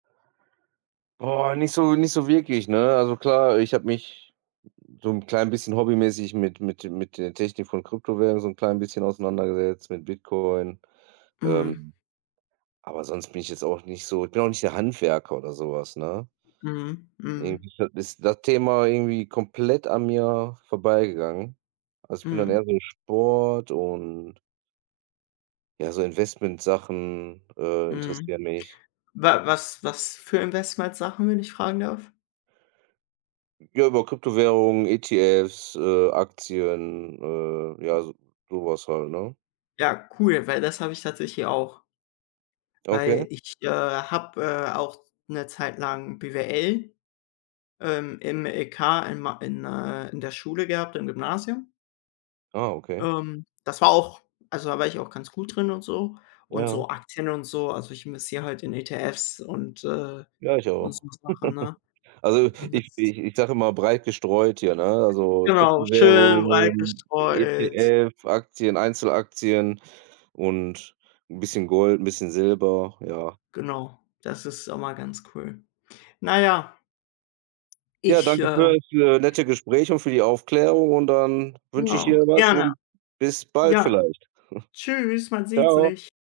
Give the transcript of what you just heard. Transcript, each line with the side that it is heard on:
right: Boah, nicht so nicht so wirklich, ne? Also klar, ich habe mich so 'n klein bisschen hobbymäßig mit mit mit der Technik von Kryptowährungen so 'n klein bisschen auseinandergesetzt, mit Bitcoin.
left: Mhm.
right: Ähm, aber sonst bin ich jetzt auch nicht so ich bin auch nicht der Handwerker oder so was, ne?
left: Mhm, mhm.
right: Irgendwie [unintelligible] ist das Thema irgendwie komplett an mir vorbeigegangen. Also, ich bin dann
left: Mhm.
right: eher so Sport und ja, so Investment-Sachen, äh,
left: Mhm.
right: interessieren mich.
left: Wa was was für Investment-Sachen, wenn ich fragen darf?
right: Ja, über Kryptowährungen, ETFs, äh, Aktien, äh ja, so so was halt, ne?
left: Ja, cool, weil das habe ich tatsächlich auch. Weil
right: Okay.
left: ich, äh, habe, äh, auch 'ne Zeit lang BWL, ähm, im LK in Ma in äh, in der Schule gehabt im Gymnasium.
right: Ah, okay.
left: Ähm, das war auch also da war ich auch ganz gut drin und so und
right: Ja.
left: so Aktien und so also ich investiere halt in ETFs und, äh
right: Ja, ich
left: und
right: auch.
left: so Sachen, ne?
right: Also
left: Und das
right: ich ich ich sage immer breit gestreut hier, ne? Also
left: Genau, schön breit
right: Kryptowährungen,
left: gestreut.
right: ETF, Aktien, Einzelaktien und 'n bisschen Gold, 'n bisschen Silber, ja.
left: Genau, das ist immer ganz cool. Na ja
right: Ja,
left: ich,
right: danke
left: äh
right: für für nette Gespräch und für die Aufklärung und dann wünsche ich
left: Genau,
right: dir was
left: gerne.
right: und bis bald
left: Ja,
right: vielleicht.
left: tschüss, man sieht
right: Ciao.
left: sich.